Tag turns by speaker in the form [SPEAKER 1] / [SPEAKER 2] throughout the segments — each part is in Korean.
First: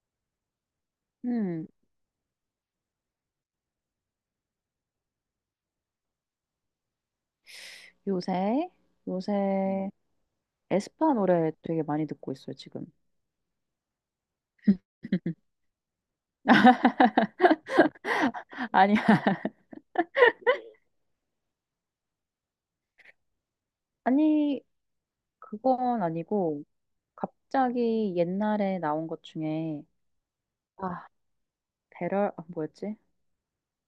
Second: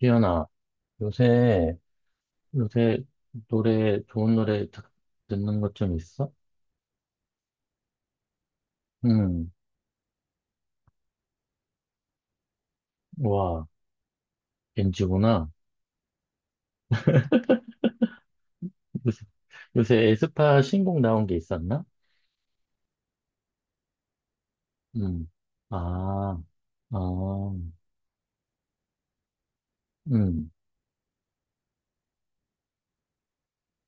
[SPEAKER 1] 지연아,
[SPEAKER 2] 음,
[SPEAKER 1] 요새, 요새 노래, 좋은 노래 듣는 것 좀 있어?
[SPEAKER 2] 요새,
[SPEAKER 1] 응.
[SPEAKER 2] 요새 에스파 노래 되게 많이 듣고 있어요, 지금.
[SPEAKER 1] 와, NG구나.
[SPEAKER 2] 아니,
[SPEAKER 1] 요새, 요새 에스파 신곡 나온 게 있었나?
[SPEAKER 2] 아니,
[SPEAKER 1] 응.
[SPEAKER 2] 그건
[SPEAKER 1] 아,
[SPEAKER 2] 아니고,
[SPEAKER 1] 아,
[SPEAKER 2] 갑자기 옛날에 나온 것 중에,
[SPEAKER 1] 응.
[SPEAKER 2] 아, 배럴, 뭐였지?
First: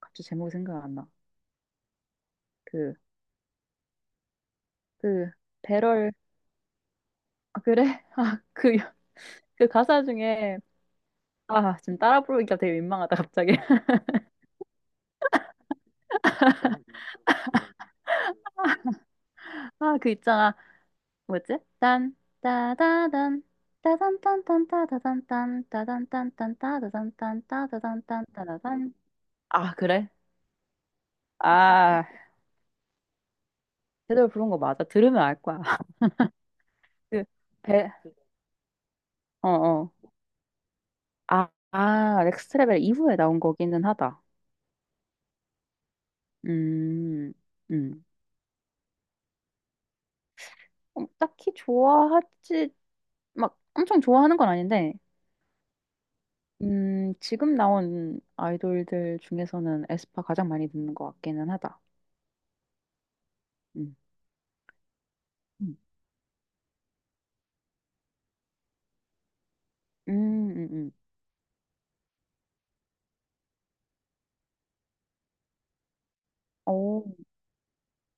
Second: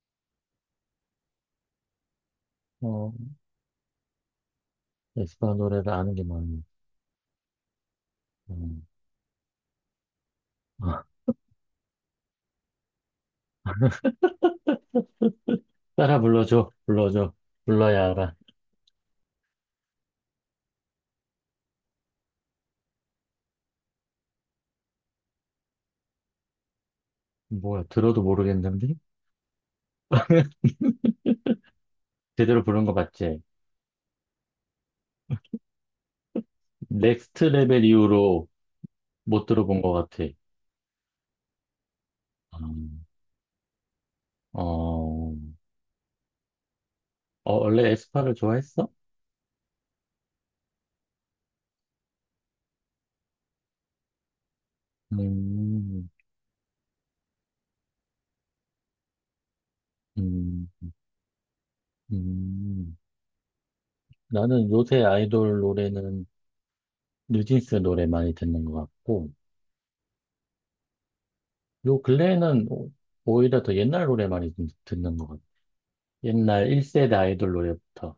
[SPEAKER 2] 갑자기 제목이 생각 안 나. 그,
[SPEAKER 1] 어,
[SPEAKER 2] 그,
[SPEAKER 1] 에스파 노래를
[SPEAKER 2] 배럴,
[SPEAKER 1] 아는 게 많네.
[SPEAKER 2] 아, 그래? 그,
[SPEAKER 1] 음,
[SPEAKER 2] 그 가사 중에,
[SPEAKER 1] 아,
[SPEAKER 2] 아, 지금 따라 부르기가 되게 민망하다, 갑자기.
[SPEAKER 1] 따라 불러줘, 불러줘, 불러야 알아.
[SPEAKER 2] 아, 그 있잖아. 뭐였지? 딴 따다단 따단딴딴따다단딴
[SPEAKER 1] 뭐야, 들어도 모르겠는데?
[SPEAKER 2] 따단딴딴따다단딴따다단딴따다단. 아 그래? 아
[SPEAKER 1] 제대로 부른 거 맞지?
[SPEAKER 2] 제대로 부른 거 맞아. 들으면 알 거야.
[SPEAKER 1] 넥스트 레벨 이후로
[SPEAKER 2] 그
[SPEAKER 1] 못 들어본
[SPEAKER 2] 배어어.
[SPEAKER 1] 것 같아.
[SPEAKER 2] 넥스트
[SPEAKER 1] 아,
[SPEAKER 2] 레벨 이후에 나온 거기는 하다.
[SPEAKER 1] 어,
[SPEAKER 2] 음음
[SPEAKER 1] 원래 에스파를 좋아했어?
[SPEAKER 2] 딱히 좋아하지. 막 엄청 좋아하는 건 아닌데.
[SPEAKER 1] 음.
[SPEAKER 2] 지금 나온 아이돌들 중에서는 에스파 가장
[SPEAKER 1] 음.
[SPEAKER 2] 많이 듣는 것 같기는 하다.
[SPEAKER 1] 음.
[SPEAKER 2] 음.
[SPEAKER 1] 나는 요새 아이돌
[SPEAKER 2] 음,
[SPEAKER 1] 노래는 뉴진스 노래 많이 듣는 것 같고,
[SPEAKER 2] 음.
[SPEAKER 1] 요 근래에는 오히려 더 옛날 노래 많이 듣는 것 같아. 옛날
[SPEAKER 2] 오,
[SPEAKER 1] 1세대 아이돌 노래부터.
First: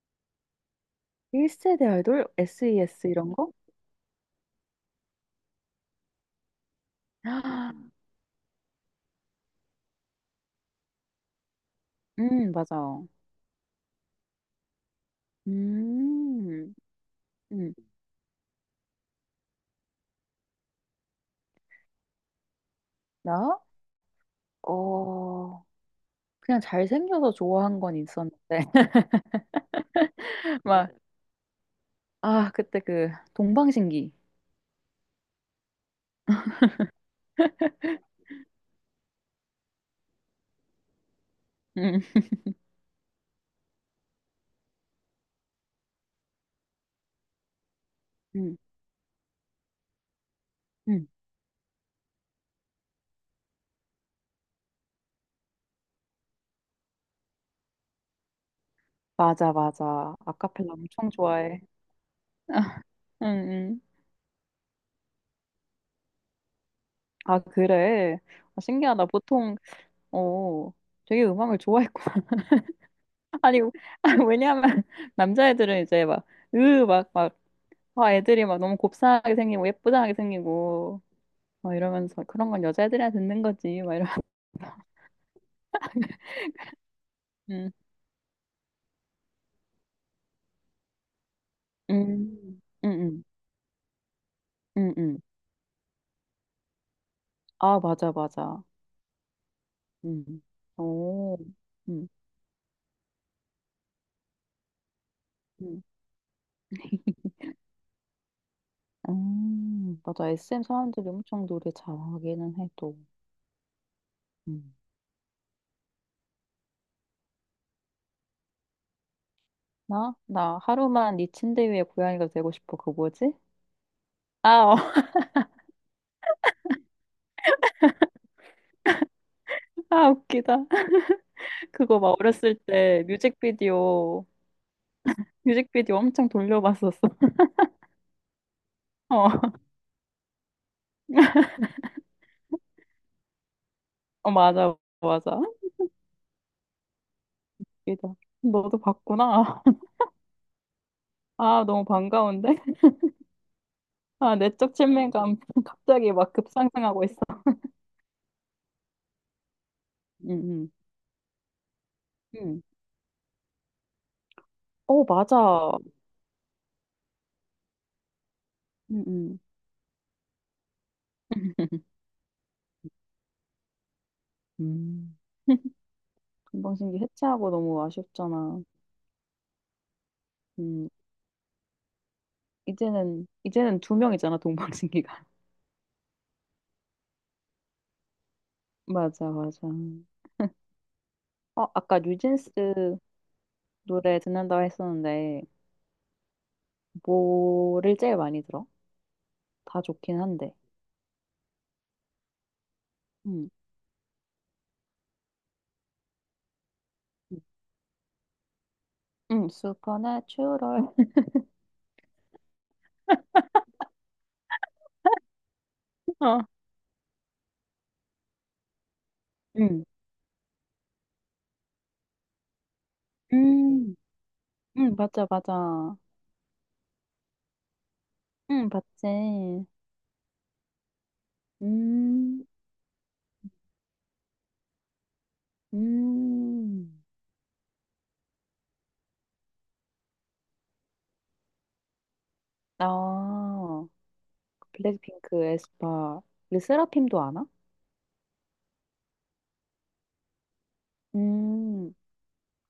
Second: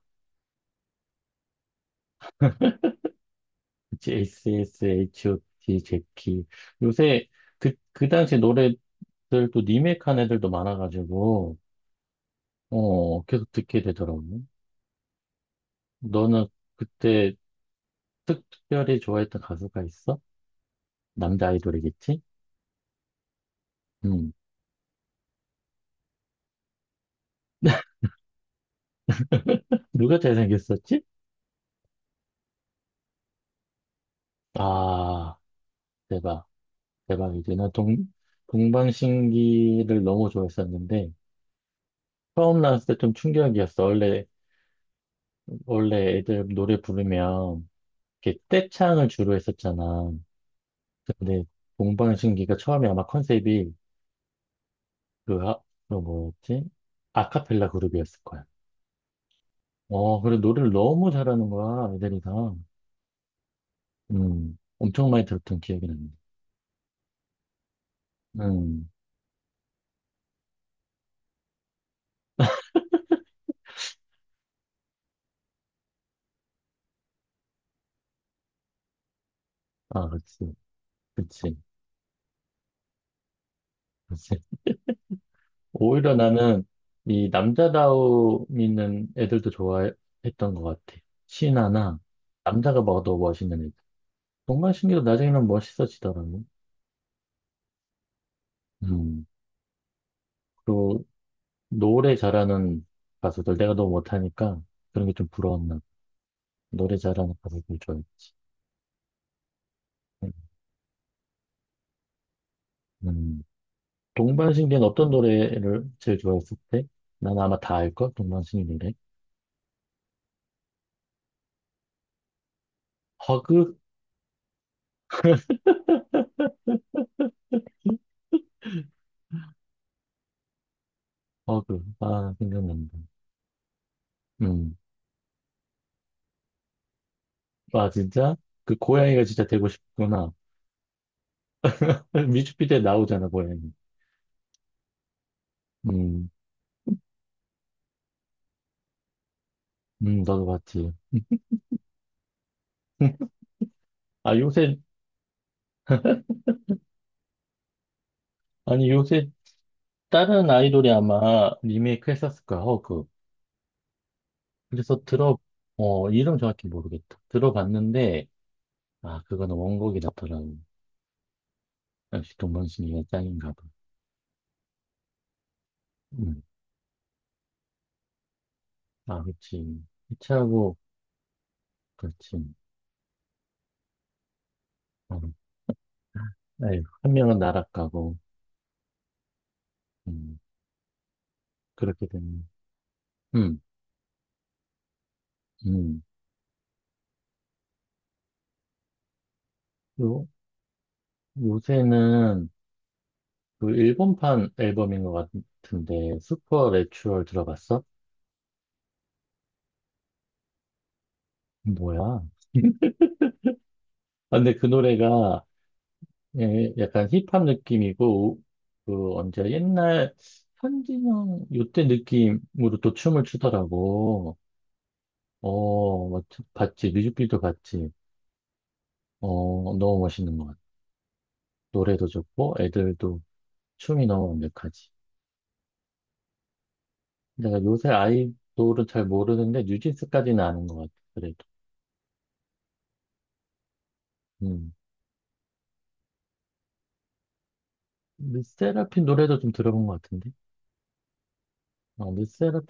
[SPEAKER 2] 1세대 아이돌? SES 이런 거?
[SPEAKER 1] 그치, a s H.O.T, 제키. 요새
[SPEAKER 2] 아,
[SPEAKER 1] 그 당시 노래들도 리메이크한 애들도 많아가지고,
[SPEAKER 2] 맞아.
[SPEAKER 1] 계속 듣게 되더라고. 너는
[SPEAKER 2] 음,
[SPEAKER 1] 그때
[SPEAKER 2] 음,
[SPEAKER 1] 특, 별히 좋아했던 가수가 있어? 남자 아이돌이겠지?
[SPEAKER 2] 나?
[SPEAKER 1] 음.
[SPEAKER 2] 어, 그냥 잘생겨서 좋아한 건 있었는데.
[SPEAKER 1] 누가
[SPEAKER 2] 막,
[SPEAKER 1] 잘생겼었지?
[SPEAKER 2] 아, 그때 그 동방신기.
[SPEAKER 1] 아, 대박, 대박이지. 나 동방신기를 너무 좋아했었는데,
[SPEAKER 2] 음,
[SPEAKER 1] 처음 나왔을 때 좀 충격이었어. 원래 애들 노래 부르면, 이렇게
[SPEAKER 2] 음,
[SPEAKER 1] 떼창을 주로 했었잖아.
[SPEAKER 2] 음.
[SPEAKER 1] 근데, 동방신기가 처음에 아마 컨셉이, 그, 아, 그 뭐였지? 아카펠라 그룹이었을 거야.
[SPEAKER 2] 맞아, 맞아.
[SPEAKER 1] 그래, 노래를
[SPEAKER 2] 아카펠라
[SPEAKER 1] 너무
[SPEAKER 2] 엄청
[SPEAKER 1] 잘하는
[SPEAKER 2] 좋아해.
[SPEAKER 1] 거야, 애들이 다.
[SPEAKER 2] 음, 음.
[SPEAKER 1] 엄청 많이 들었던 기억이 나네.
[SPEAKER 2] 아, 그래. 아,
[SPEAKER 1] 음,
[SPEAKER 2] 신기하다. 보통, 어, 되게 음악을 좋아했구나. 아니, 아, 왜냐면, 남자애들은 이제 막, 으, 막, 막, 와, 애들이 막 너무 곱상하게 생기고
[SPEAKER 1] 아,
[SPEAKER 2] 예쁘장하게
[SPEAKER 1] 그치,
[SPEAKER 2] 생기고
[SPEAKER 1] 그치.
[SPEAKER 2] 막 이러면서 그런 건 여자애들이나 듣는 거지 막 이러.
[SPEAKER 1] 그치. 오히려 나는 이
[SPEAKER 2] 음,
[SPEAKER 1] 남자다움 있는 애들도 좋아했던 것 같아. 신하나
[SPEAKER 2] 음,
[SPEAKER 1] 남자가
[SPEAKER 2] 음,
[SPEAKER 1] 봐도
[SPEAKER 2] 음,
[SPEAKER 1] 멋있는 애들.
[SPEAKER 2] 음,
[SPEAKER 1] 동방신기도
[SPEAKER 2] 음.
[SPEAKER 1] 나중에는 멋있어지더라고.
[SPEAKER 2] 아, 맞아, 맞아.
[SPEAKER 1] 음.
[SPEAKER 2] 음,
[SPEAKER 1] 그리고
[SPEAKER 2] 오, 음,
[SPEAKER 1] 노래 잘하는 가수들 내가 너무 못하니까 그런 게 좀 부러웠나.
[SPEAKER 2] 음.
[SPEAKER 1] 노래 잘하는 가수들 좋아해.
[SPEAKER 2] 맞아. SM 사람들이 엄청 노래 잘하기는 해, 또.
[SPEAKER 1] 음.
[SPEAKER 2] 음.
[SPEAKER 1] 동방신기는 어떤 노래를 제일 좋아했을 때? 난 아마 다 알걸? 동방신기 노래.
[SPEAKER 2] 나? 나 하루만 네 침대 위에 고양이가 되고 싶어. 그 뭐지?
[SPEAKER 1] 허그?
[SPEAKER 2] 아, 어. 아, 웃기다.
[SPEAKER 1] 허그.
[SPEAKER 2] 그거 막
[SPEAKER 1] 아,
[SPEAKER 2] 어렸을
[SPEAKER 1] 생각난다.
[SPEAKER 2] 때
[SPEAKER 1] 음.
[SPEAKER 2] 뮤직비디오 엄청 돌려봤었어.
[SPEAKER 1] 아, 진짜? 그 고양이가
[SPEAKER 2] 어.
[SPEAKER 1] 진짜 되고 싶구나. 뮤직비디오에 나오잖아, 고양이.
[SPEAKER 2] 어, 맞아, 맞아.
[SPEAKER 1] 음.
[SPEAKER 2] 이다. 너도 봤구나.
[SPEAKER 1] 음. 너도 봤지.
[SPEAKER 2] 아, 너무 반가운데? 아,
[SPEAKER 1] 아,
[SPEAKER 2] 내적
[SPEAKER 1] 요새,
[SPEAKER 2] 친밀감 갑자기 막 급상승하고 있어.
[SPEAKER 1] 아니, 요새 다른
[SPEAKER 2] 응,
[SPEAKER 1] 아이돌이 아마 리메이크
[SPEAKER 2] 응,
[SPEAKER 1] 했었을 거야,
[SPEAKER 2] 응.
[SPEAKER 1] 허그. 그래서
[SPEAKER 2] 어,
[SPEAKER 1] 들어,
[SPEAKER 2] 맞아.
[SPEAKER 1] 이름 정확히 모르겠다. 들어봤는데,
[SPEAKER 2] 응,
[SPEAKER 1] 아,
[SPEAKER 2] 응.
[SPEAKER 1] 그거는 원곡이 낫더라고. 역시 동방신기가 짱인가 봐.
[SPEAKER 2] 음.
[SPEAKER 1] 음,
[SPEAKER 2] 동방신기 해체하고 너무 아쉽잖아.
[SPEAKER 1] 아, 그치. 이치하고,
[SPEAKER 2] 음,
[SPEAKER 1] 그렇지.
[SPEAKER 2] 이제는 두 명이잖아,
[SPEAKER 1] 어,
[SPEAKER 2] 동방신기가.
[SPEAKER 1] 에휴, 한 명은 나락 가고,
[SPEAKER 2] 맞아, 맞아. 어,
[SPEAKER 1] 음,
[SPEAKER 2] 아까
[SPEAKER 1] 그렇게 됐네.
[SPEAKER 2] 뉴진스
[SPEAKER 1] 음.
[SPEAKER 2] 노래 듣는다고 했었는데,
[SPEAKER 1] 음.
[SPEAKER 2] 뭐를 제일 많이 들어? 다 좋긴
[SPEAKER 1] 요,
[SPEAKER 2] 한데.
[SPEAKER 1] 요새는,
[SPEAKER 2] 응,
[SPEAKER 1] 그 일본판 앨범인 것 같은데 슈퍼 내추럴 들어봤어?
[SPEAKER 2] 응, 슈퍼내추럴.
[SPEAKER 1] 뭐야? 아, 근데 그 노래가
[SPEAKER 2] 어.
[SPEAKER 1] 예, 약간 힙합 느낌이고 그 언제
[SPEAKER 2] 응.
[SPEAKER 1] 옛날 현진영 요때 느낌으로 또 춤을
[SPEAKER 2] 음,
[SPEAKER 1] 추더라고.
[SPEAKER 2] 맞아, 맞아.
[SPEAKER 1] 뭐, 봤지. 뮤직비디오 봤지.
[SPEAKER 2] 응, 봤지.
[SPEAKER 1] 너무 멋있는 것 같아. 노래도
[SPEAKER 2] 음,
[SPEAKER 1] 좋고 애들도 춤이 너무 완벽하지.
[SPEAKER 2] 음.
[SPEAKER 1] 내가 요새 아이돌은 잘 모르는데 뉴진스까지는 아는 것 같아. 그래도.
[SPEAKER 2] 아,
[SPEAKER 1] 음.
[SPEAKER 2] 블랙핑크, 에스파. 우리 세라핌도 아나?
[SPEAKER 1] 르세라핌 노래도 좀 들어본 것 같은데.
[SPEAKER 2] 음,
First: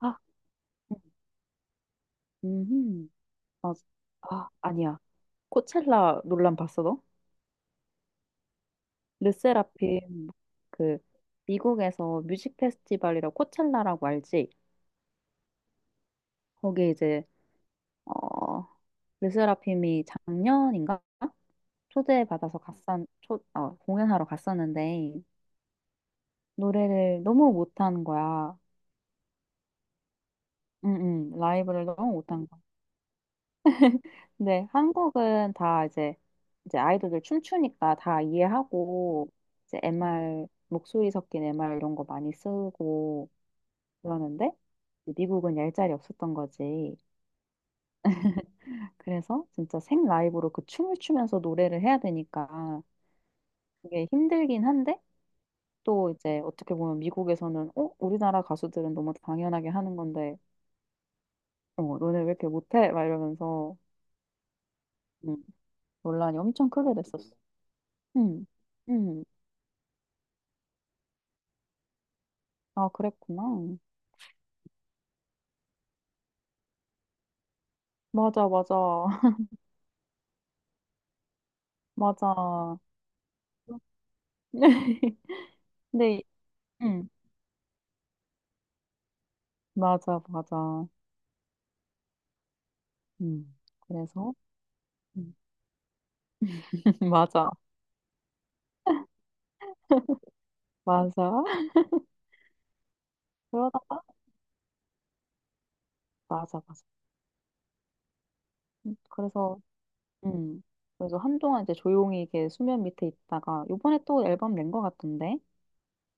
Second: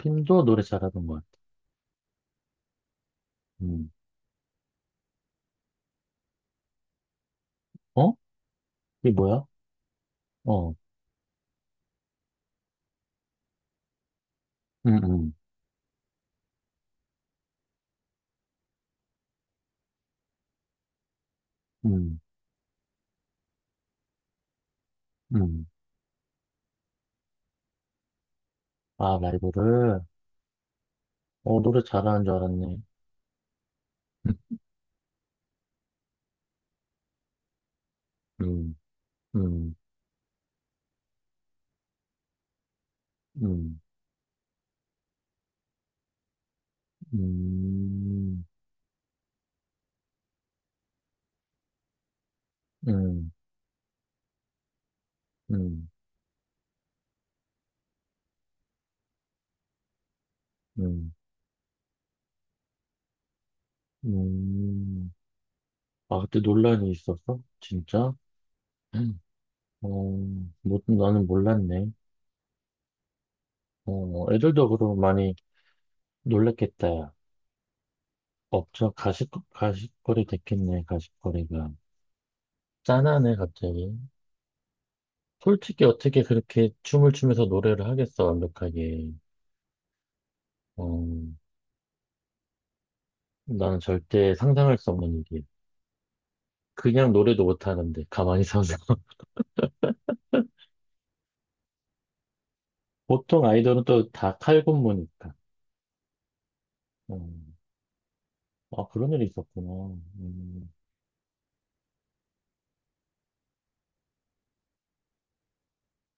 [SPEAKER 2] 아,
[SPEAKER 1] 노래 잘하는 것 같아.
[SPEAKER 2] 음, 아,
[SPEAKER 1] 음.
[SPEAKER 2] 아니야. 코첼라 논란 봤어, 너?
[SPEAKER 1] 어? 이게 뭐야?
[SPEAKER 2] 르세라핌,
[SPEAKER 1] 어.
[SPEAKER 2] 그, 미국에서 뮤직 페스티벌이라고 코첼라라고 알지?
[SPEAKER 1] 음. 음.
[SPEAKER 2] 거기 이제, 어, 르세라핌이 작년인가?
[SPEAKER 1] 음.
[SPEAKER 2] 초대받아서 갔었, 공연하러 갔었는데,
[SPEAKER 1] 음.
[SPEAKER 2] 노래를 너무 못하는 거야.
[SPEAKER 1] 아, 라이브를.
[SPEAKER 2] 응, 응,
[SPEAKER 1] 노래
[SPEAKER 2] 라이브를 너무
[SPEAKER 1] 잘하는 줄
[SPEAKER 2] 못한 거야.
[SPEAKER 1] 알았네.
[SPEAKER 2] 근데 한국은 다 이제 아이돌들 춤추니까 다
[SPEAKER 1] 음.
[SPEAKER 2] 이해하고,
[SPEAKER 1] 음.
[SPEAKER 2] 이제 MR, 목소리 섞인 MR 이런 거 많이 쓰고
[SPEAKER 1] 음.
[SPEAKER 2] 그러는데, 미국은 얄짤이 없었던 거지.
[SPEAKER 1] 음.
[SPEAKER 2] 그래서 진짜 생 라이브로 그 춤을 추면서 노래를 해야 되니까
[SPEAKER 1] 음.
[SPEAKER 2] 그게 힘들긴 한데,
[SPEAKER 1] 음. 음.
[SPEAKER 2] 또 이제 어떻게 보면 미국에서는, 우리나라 가수들은 너무 당연하게 하는 건데,
[SPEAKER 1] 음.
[SPEAKER 2] 어, 너네 왜 이렇게 못해? 막 이러면서.
[SPEAKER 1] 음.
[SPEAKER 2] 음,
[SPEAKER 1] 아,
[SPEAKER 2] 논란이
[SPEAKER 1] 그때
[SPEAKER 2] 엄청
[SPEAKER 1] 논란이
[SPEAKER 2] 크게 됐었어.
[SPEAKER 1] 있었어? 진짜?
[SPEAKER 2] 응,
[SPEAKER 1] 음.
[SPEAKER 2] 응.
[SPEAKER 1] 어, 뭐, 나는 몰랐네.
[SPEAKER 2] 아, 그랬구나.
[SPEAKER 1] 애들도 그럼 많이 놀랬겠다. 야.
[SPEAKER 2] 맞아, 맞아.
[SPEAKER 1] 업저 가식거리 됐겠네, 가식거리가.
[SPEAKER 2] 맞아.
[SPEAKER 1] 짠하네, 갑자기. 솔직히 어떻게
[SPEAKER 2] 근데,
[SPEAKER 1] 그렇게
[SPEAKER 2] 응,
[SPEAKER 1] 춤을 추면서 노래를 하겠어, 완벽하게.
[SPEAKER 2] 맞아,
[SPEAKER 1] 어,
[SPEAKER 2] 맞아. 응,
[SPEAKER 1] 나는 절대
[SPEAKER 2] 그래서,
[SPEAKER 1] 상상할 수 없는
[SPEAKER 2] 응.
[SPEAKER 1] 일이야. 그냥 노래도
[SPEAKER 2] 맞아,
[SPEAKER 1] 못하는데, 가만히 서서.
[SPEAKER 2] 맞아.
[SPEAKER 1] 보통 아이돌은
[SPEAKER 2] 그러다가,
[SPEAKER 1] 또 다 칼군무니까.
[SPEAKER 2] 맞아, 맞아.
[SPEAKER 1] 음, 아, 그런 일이
[SPEAKER 2] 그래서,
[SPEAKER 1] 있었구나.
[SPEAKER 2] 응.
[SPEAKER 1] 음,
[SPEAKER 2] 그래서 한동안 이제 조용히 이게 수면 밑에 있다가, 요번에 또 앨범 낸 것 같던데?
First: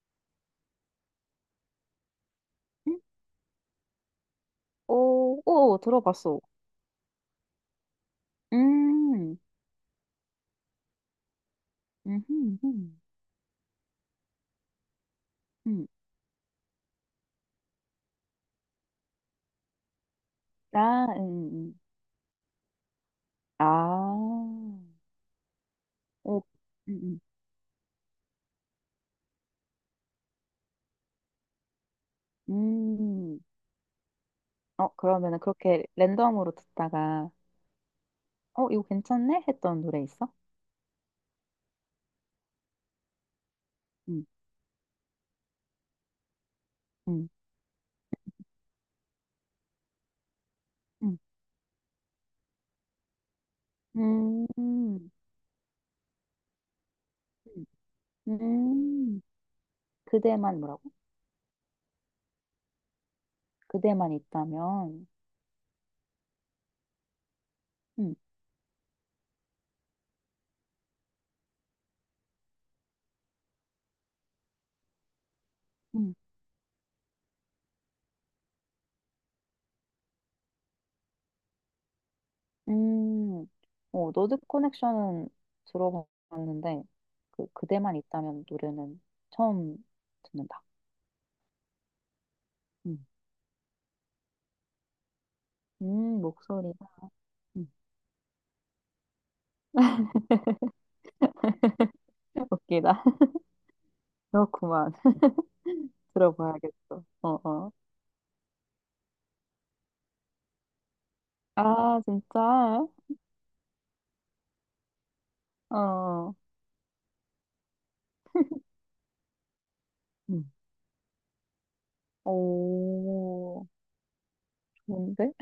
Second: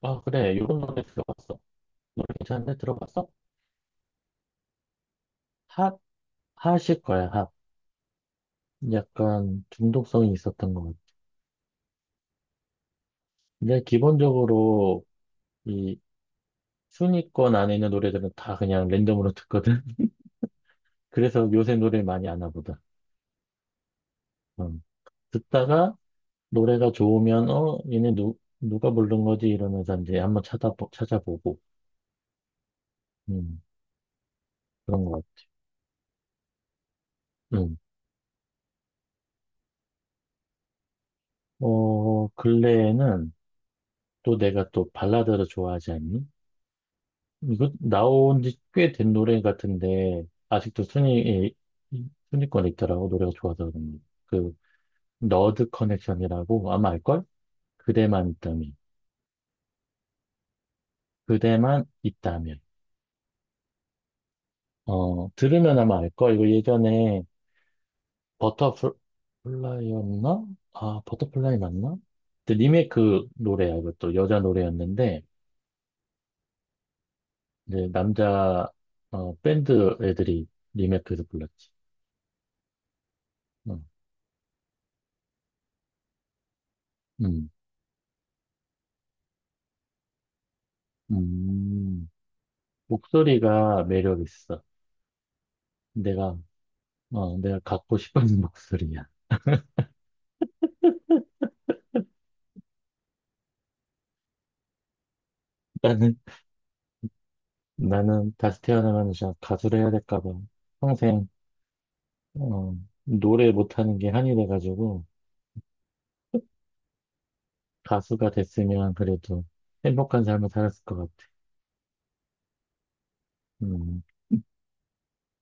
[SPEAKER 1] 아, 그래. 요런 노래 들어봤어. 노래 괜찮은데?
[SPEAKER 2] 응?
[SPEAKER 1] 들어봤어?
[SPEAKER 2] 오, 오,
[SPEAKER 1] 핫,
[SPEAKER 2] 들어봤어.
[SPEAKER 1] 핫일 거야, 핫.
[SPEAKER 2] 음,
[SPEAKER 1] 약간 중독성이 있었던 것 같아.
[SPEAKER 2] 음, 음, 음.
[SPEAKER 1] 근데 기본적으로
[SPEAKER 2] 음.
[SPEAKER 1] 이 순위권 안에 있는 노래들은 다 그냥 랜덤으로 듣거든.
[SPEAKER 2] 아,
[SPEAKER 1] 그래서 요새 노래 많이 아나 보다.
[SPEAKER 2] 아.
[SPEAKER 1] 어. 듣다가
[SPEAKER 2] 오,
[SPEAKER 1] 노래가
[SPEAKER 2] 음,
[SPEAKER 1] 좋으면, 얘네 누 누가 부른 거지, 이러면서 이제 한번 찾아보고,
[SPEAKER 2] 음. 음.
[SPEAKER 1] 음
[SPEAKER 2] 어,
[SPEAKER 1] 그런 것
[SPEAKER 2] 그러면은 그렇게 랜덤으로 듣다가,
[SPEAKER 1] 같아. 음.
[SPEAKER 2] 어, 이거 괜찮네? 했던 노래 있어?
[SPEAKER 1] 근래에는
[SPEAKER 2] 음,
[SPEAKER 1] 또 내가 또 발라드를 좋아하지 않니?
[SPEAKER 2] 음,
[SPEAKER 1] 이거 나온 지 꽤 된 노래 같은데 아직도
[SPEAKER 2] 음,
[SPEAKER 1] 순위권에 있더라고, 노래가 좋아서 그런 거. 그
[SPEAKER 2] 음,
[SPEAKER 1] 너드 커넥션이라고 아마 알걸?
[SPEAKER 2] 음,
[SPEAKER 1] 그대만 있다면.
[SPEAKER 2] 음. 그대만 뭐라고?
[SPEAKER 1] 그대만 있다면.
[SPEAKER 2] 그대만 있다면.
[SPEAKER 1] 들으면 아마 알걸, 이거 예전에
[SPEAKER 2] 음,
[SPEAKER 1] 버터플라이였나? 아, 버터플라이 맞나? 근데 리메이크 노래야, 이것도. 여자 노래였는데,
[SPEAKER 2] 음,
[SPEAKER 1] 이제 남자, 밴드 애들이 리메이크해서 불렀지.
[SPEAKER 2] 음.
[SPEAKER 1] 어.
[SPEAKER 2] 어, 노드 커넥션은 들어봤는데, 그,
[SPEAKER 1] 음.
[SPEAKER 2] 그대만 있다면 노래는 처음 듣는다.
[SPEAKER 1] 음.
[SPEAKER 2] 음,
[SPEAKER 1] 목소리가 매력 있어. 내가,
[SPEAKER 2] 목소리가,
[SPEAKER 1] 내가
[SPEAKER 2] 음,
[SPEAKER 1] 갖고 싶은 목소리야.
[SPEAKER 2] 웃기다. 그렇구만.
[SPEAKER 1] 나는,
[SPEAKER 2] 들어봐야겠어. 어, 어.
[SPEAKER 1] 나는 다시 태어나면 그냥 가수를 해야 될까 봐. 평생,
[SPEAKER 2] 아,
[SPEAKER 1] 어,
[SPEAKER 2] 진짜?
[SPEAKER 1] 노래 못하는 게 한이 돼가지고,
[SPEAKER 2] 어,
[SPEAKER 1] 가수가 됐으면 그래도 행복한
[SPEAKER 2] 응,
[SPEAKER 1] 삶을 살았을 것 같아.
[SPEAKER 2] 오,
[SPEAKER 1] 음.
[SPEAKER 2] 좋은데?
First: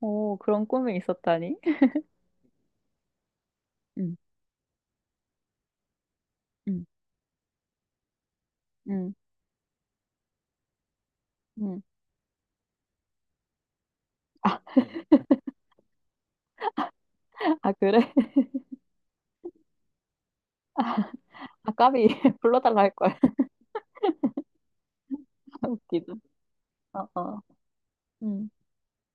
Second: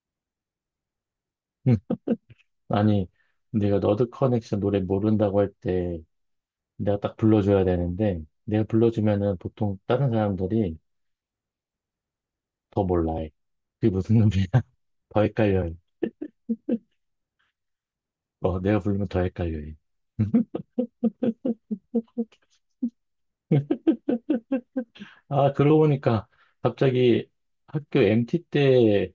[SPEAKER 2] 오, 그런 꿈이 있었다니?
[SPEAKER 1] 응. 아니, 내가 너드
[SPEAKER 2] 응,
[SPEAKER 1] 커넥션 노래 모른다고 할 때
[SPEAKER 2] 응,
[SPEAKER 1] 내가 딱 불러줘야 되는데, 내가
[SPEAKER 2] 응,
[SPEAKER 1] 불러주면은 보통 다른 사람들이
[SPEAKER 2] 응.
[SPEAKER 1] 더 몰라해. 그게 무슨 놈이야?
[SPEAKER 2] 아,
[SPEAKER 1] 더 헷갈려해.
[SPEAKER 2] 아, 그래?
[SPEAKER 1] 내가 부르면 더 헷갈려해.
[SPEAKER 2] 아, 까비, 불러달라 할 거야.
[SPEAKER 1] 아, 그러고
[SPEAKER 2] 웃기다.
[SPEAKER 1] 보니까
[SPEAKER 2] 어,
[SPEAKER 1] 갑자기
[SPEAKER 2] 어,
[SPEAKER 1] 학교 MT
[SPEAKER 2] 응,
[SPEAKER 1] 때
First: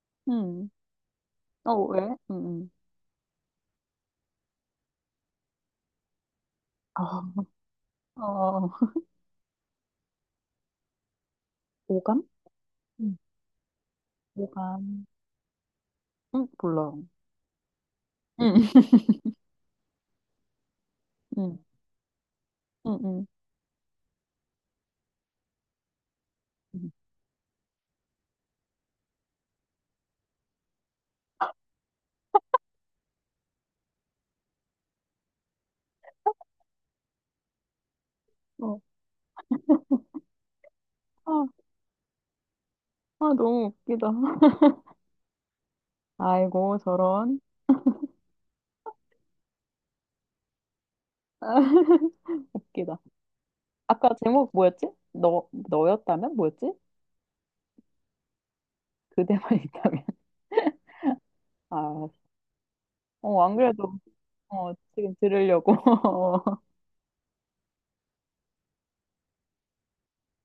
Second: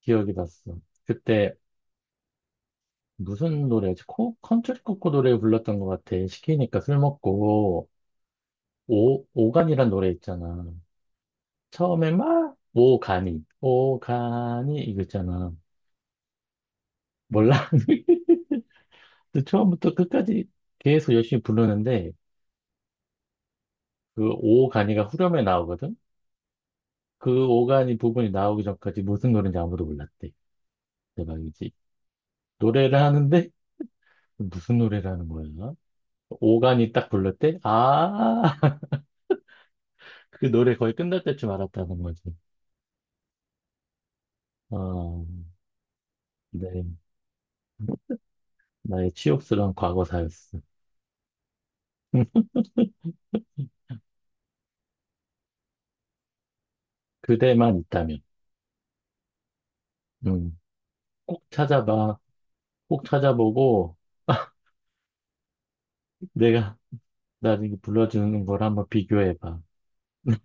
[SPEAKER 1] 기억이
[SPEAKER 2] 응.
[SPEAKER 1] 났어. 그때
[SPEAKER 2] 어, 왜? 응,
[SPEAKER 1] 무슨 노래였지? 컨트리 코코 노래 불렀던 것 같아. 시키니까 술
[SPEAKER 2] 아, 응.
[SPEAKER 1] 먹고,
[SPEAKER 2] 어, 어.
[SPEAKER 1] 오간이란 노래 있잖아. 처음에
[SPEAKER 2] 오감?
[SPEAKER 1] 막
[SPEAKER 2] 응,
[SPEAKER 1] 오가니, 오가니 이거
[SPEAKER 2] 오감.
[SPEAKER 1] 있잖아.
[SPEAKER 2] 응, 몰라.
[SPEAKER 1] 몰라.
[SPEAKER 2] 응,
[SPEAKER 1] 근데 처음부터 끝까지 계속 열심히
[SPEAKER 2] 응,
[SPEAKER 1] 부르는데,
[SPEAKER 2] 응, 응.
[SPEAKER 1] 그 오간이가 후렴에 나오거든?
[SPEAKER 2] 응.
[SPEAKER 1] 그 오간이 부분이 나오기 전까지 무슨 노래인지 아무도 몰랐대. 대박이지. 노래를 하는데 무슨 노래를 하는 거야? 오간이 딱 불렀대? 아,
[SPEAKER 2] 어,
[SPEAKER 1] 그 노래 거의 끝날
[SPEAKER 2] 아,
[SPEAKER 1] 때쯤 알았다는 거지.
[SPEAKER 2] 아, 너무 웃기다.
[SPEAKER 1] 어.
[SPEAKER 2] 아이고,
[SPEAKER 1] 네.
[SPEAKER 2] 저런.
[SPEAKER 1] 나의 치욕스러운 과거사였어.
[SPEAKER 2] 웃기다. 아까 제목 뭐였지? 너였다면? 뭐였지?
[SPEAKER 1] 그대만 있다면.
[SPEAKER 2] 그대만 있다면.
[SPEAKER 1] 음, 꼭
[SPEAKER 2] 아,
[SPEAKER 1] 찾아봐. 꼭
[SPEAKER 2] 어, 안
[SPEAKER 1] 찾아보고
[SPEAKER 2] 그래도, 어, 지금 들으려고. 어,
[SPEAKER 1] 내가 나중에 불러주는 걸 한번 비교해봐.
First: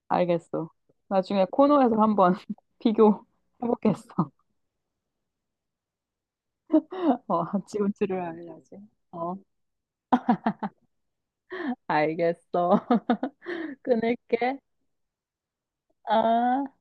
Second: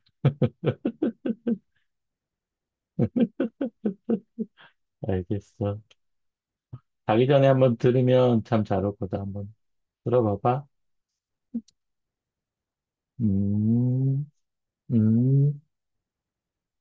[SPEAKER 2] 알겠어. 나중에 코너에서 한번 비교해보겠어.
[SPEAKER 1] 알겠어. 자기
[SPEAKER 2] 어,
[SPEAKER 1] 전에 한번
[SPEAKER 2] 지금
[SPEAKER 1] 들으면 참
[SPEAKER 2] 들으려야지.
[SPEAKER 1] 잘 올 거다.
[SPEAKER 2] 어,
[SPEAKER 1] 한번 들어봐봐.
[SPEAKER 2] 알겠어.
[SPEAKER 1] 음.
[SPEAKER 2] 끊을게.
[SPEAKER 1] 음.
[SPEAKER 2] 아.